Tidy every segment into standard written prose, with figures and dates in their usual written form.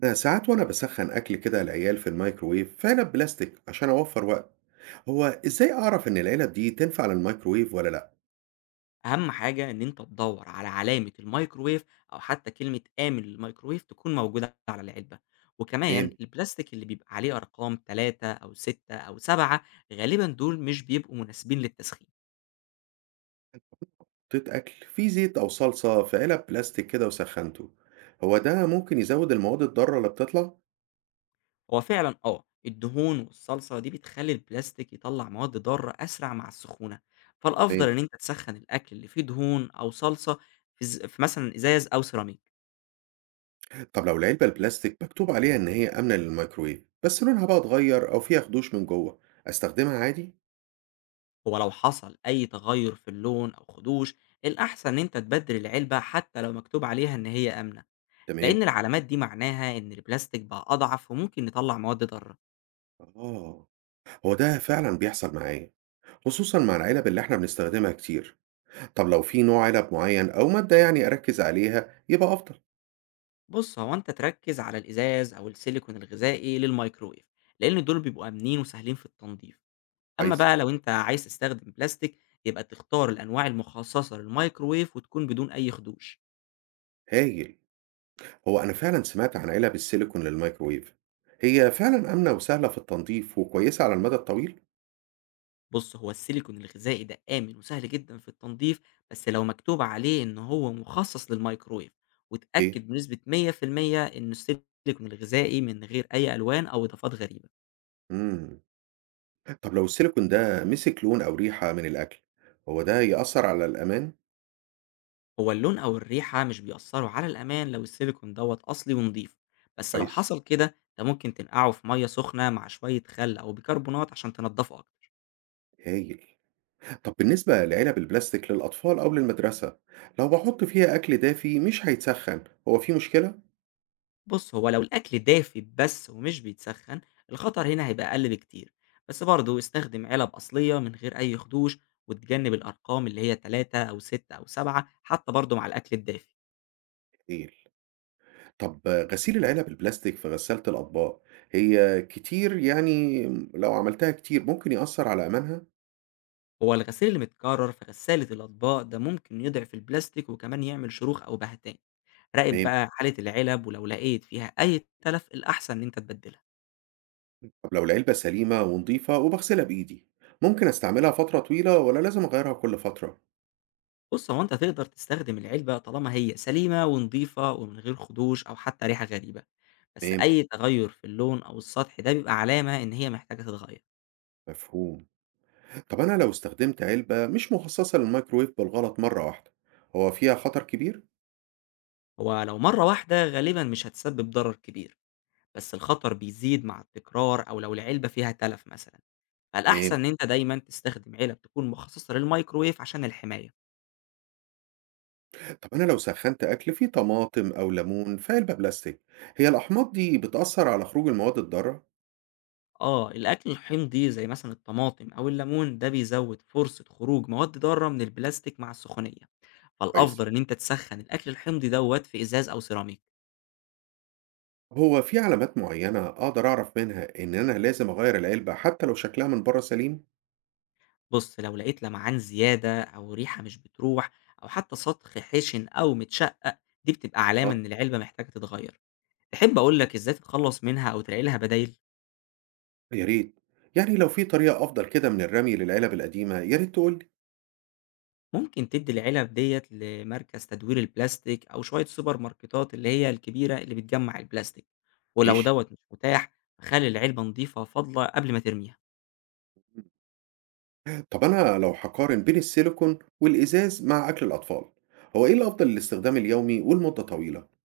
ده ساعات وانا بسخن اكل كده العيال في الميكروويف في علب بلاستيك عشان اوفر وقت. هو ازاي اعرف ان العلب دي تنفع للميكروويف ولا لا؟ أهم حاجة إن أنت تدوّر على علامة الميكروويف أو حتى كلمة آمن للميكروويف تكون موجودة على العلبة، وكمان ايه؟ البلاستيك اللي بيبقى عليه أرقام 3 أو 6 أو 7 غالبًا دول مش بيبقوا مناسبين للتسخين. حطيت اكل فيه زيت او صلصة في علب بلاستيك كده وسخنته، هو ده ممكن يزود المواد الضارة اللي بتطلع؟ هو فعلًا آه، الدهون والصلصة دي بتخلّي البلاستيك يطلّع مواد ضارة أسرع مع السخونة، فالأفضل تمام. إن أنت تسخّن الأكل اللي فيه دهون أو صلصة في مثلًا إزاز أو سيراميك. طب لو العلبة البلاستيك مكتوب عليها ان هي امنة للميكروويف، بس لونها بقى اتغير او فيها خدوش من جوه، استخدمها عادي؟ هو لو حصل أي تغير في اللون أو خدوش الأحسن إن أنت تبدل العلبة حتى لو مكتوب عليها إن هي آمنة تمام. لأن العلامات دي معناها إن البلاستيك بقى أضعف وممكن يطلع مواد ضارة. اه. هو ده فعلا بيحصل معايا، خصوصا مع العلب اللي احنا بنستخدمها كتير. طب لو في نوع علب معين أو مادة يعني أركز عليها يبقى أفضل؟ بص هو أنت تركز على الإزاز أو السيليكون الغذائي للميكرويف لأن دول بيبقوا آمنين وسهلين في التنظيف. أما كويس. بقى لو أنت عايز تستخدم بلاستيك يبقى تختار الأنواع المخصصة للميكرويف وتكون بدون أي خدوش. هايل. هو أنا فعلا سمعت عن علب السيليكون للميكروويف، هي فعلا آمنة وسهلة في التنظيف وكويسة على المدى الطويل؟ بُص، هو السيليكون الغذائي ده آمن وسهل جدًا في التنضيف، بس لو مكتوب عليه إن هو مخصص للميكروويف، إيه؟ واتأكد بنسبة 100% إنه السيليكون الغذائي من غير أي ألوان أو إضافات غريبة. مم. طب لو السيليكون ده مسك لون أو ريحة من الأكل، هو ده يأثر على الأمان؟ هو اللون أو الريحة مش بيأثروا على الأمان لو السيليكون دوّة أصلي ونضيف، بس لو كويس. حصل كده أنت ممكن تنقعه في مَيّة سخنة مع شوية خل أو بيكربونات عشان تنضفه أكتر. هايل. طب بالنسبة لعلب البلاستيك للأطفال أو للمدرسة، لو بحط فيها أكل دافي مش هيتسخن، هو في مشكلة؟ بُص، هو لو الأكل دافي بس ومش بيتسخّن، الخطر هنا هيبقى أقل بكتير، بس برضه استخدم علب أصلية من غير أي خدوش وتجنب الأرقام اللي هي 3 أو 6 أو 7 حتى برضه مع الأكل الدافي. هايل. طب غسيل العلب البلاستيك في غسالة الأطباق، هي كتير يعني، لو عملتها كتير ممكن يأثر على أمانها؟ هو الغسيل اللي متكرر في غسالة الأطباق ده ممكن يضعف البلاستيك وكمان يعمل شروخ أو بهتان. راقب تمام. بقى حالة العلب ولو لقيت فيها أي تلف الأحسن إن أنت تبدلها. طب لو العلبة سليمة ونضيفة وبغسلها بإيدي، ممكن أستعملها فترة طويلة ولا لازم أغيرها كل فترة؟ بُص، هو أنت تقدر تستخدم العلبة طالما هي سليمة ونضيفة ومن غير خدوش أو حتى ريحة غريبة. بس تمام. أي تغيُّر في اللون أو السطح ده بيبقى علامة إن هي محتاجة تتغيّر، مفهوم. طب أنا لو استخدمت علبة مش مخصصة للميكرويف بالغلط مرة واحدة، هو فيها خطر كبير؟ هو لو مرّة واحدة غالبًا مش هتسبب ضرر كبير، بس الخطر بيزيد مع التكرار أو لو العلبة فيها تلف مثلًا، فالأحسن تمام. إن أنت دايمًا تستخدم علب تكون مخصصة للمايكروويف عشان الحماية. طب أنا لو سخنت أكل فيه طماطم أو ليمون في علبة بلاستيك، هي الأحماض دي بتأثر على خروج المواد الضارة؟ آه، الأكل الحمضي زي مثلًا الطماطم أو الليمون ده بيزوّد فرصة خروج مواد ضارة من البلاستيك مع السخونية، كويس. فالأفضل إن أنت تسخّن الأكل الحمضي دوّة في إزاز أو سيراميك. هو في علامات معينة أقدر أعرف منها إن أنا لازم أغير العلبة حتى لو شكلها من بره سليم؟ بُص، لو لقيت لمعان زيادة أو ريحة مش بتروح أو حتى سطح خشن أو متشقق، دي بتبقى علامة آه. إن العلبة محتاجة تتغير. تحب أقول لك إزاي تتخلص منها أو تلاقي لها بدايل؟ يا ريت، يعني لو في طريقة أفضل كده من الرمي للعلب القديمة يا ريت تقولي. ممكن تدّي العلب ديّة لمركز تدوير البلاستيك أو شوية سوبر ماركتات اللي هي الكبيرة اللي بتجمّع البلاستيك، ولو ماشي. دوّة مش متاح، خلّي العلبة نضيفة فاضلة قبل ما ترميها. طب أنا لو هقارن بين السيليكون والإزاز مع أكل الأطفال، هو إيه الأفضل للاستخدام اليومي والمدة طويلة؟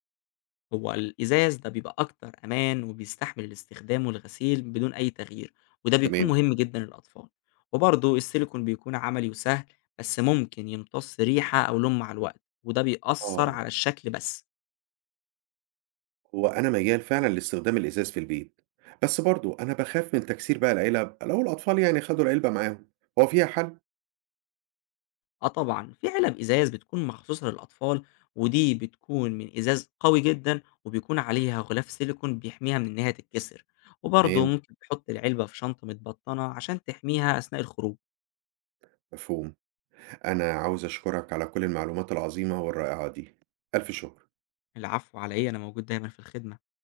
هو الإزاز ده بيبقى أكتر أمان وبيستحمل الاستخدام والغسيل بدون أي تغيير وده بيكون تمام. مهم جدا للأطفال. وبرضه السيليكون بيكون عملي وسهل بس ممكن يمتص ريحة أو لون مع الوقت وده بيأثر آه. على الشكل بس. هو أنا ميال فعلا لاستخدام الإزاز في البيت، بس برضو أنا بخاف من تكسير بقى العلب لو الأطفال يعني خدوا العلبة معاهم، هو فيها حل؟ اه طبعا في علب إزاز بتكون مخصوصة للأطفال ودي بتكون من إزاز قوي جدا وبيكون عليها غلاف سيليكون بيحميها من إنها تتكسر. وبرضه تمام. ممكن تحط العلبة في شنطة متبطنة عشان تحميها أثناء الخروج. مفهوم. أنا عاوز أشكرك على كل المعلومات العظيمة والرائعة دي، ألف شكر. العفو، على إيه، أنا موجود دايما في الخدمة.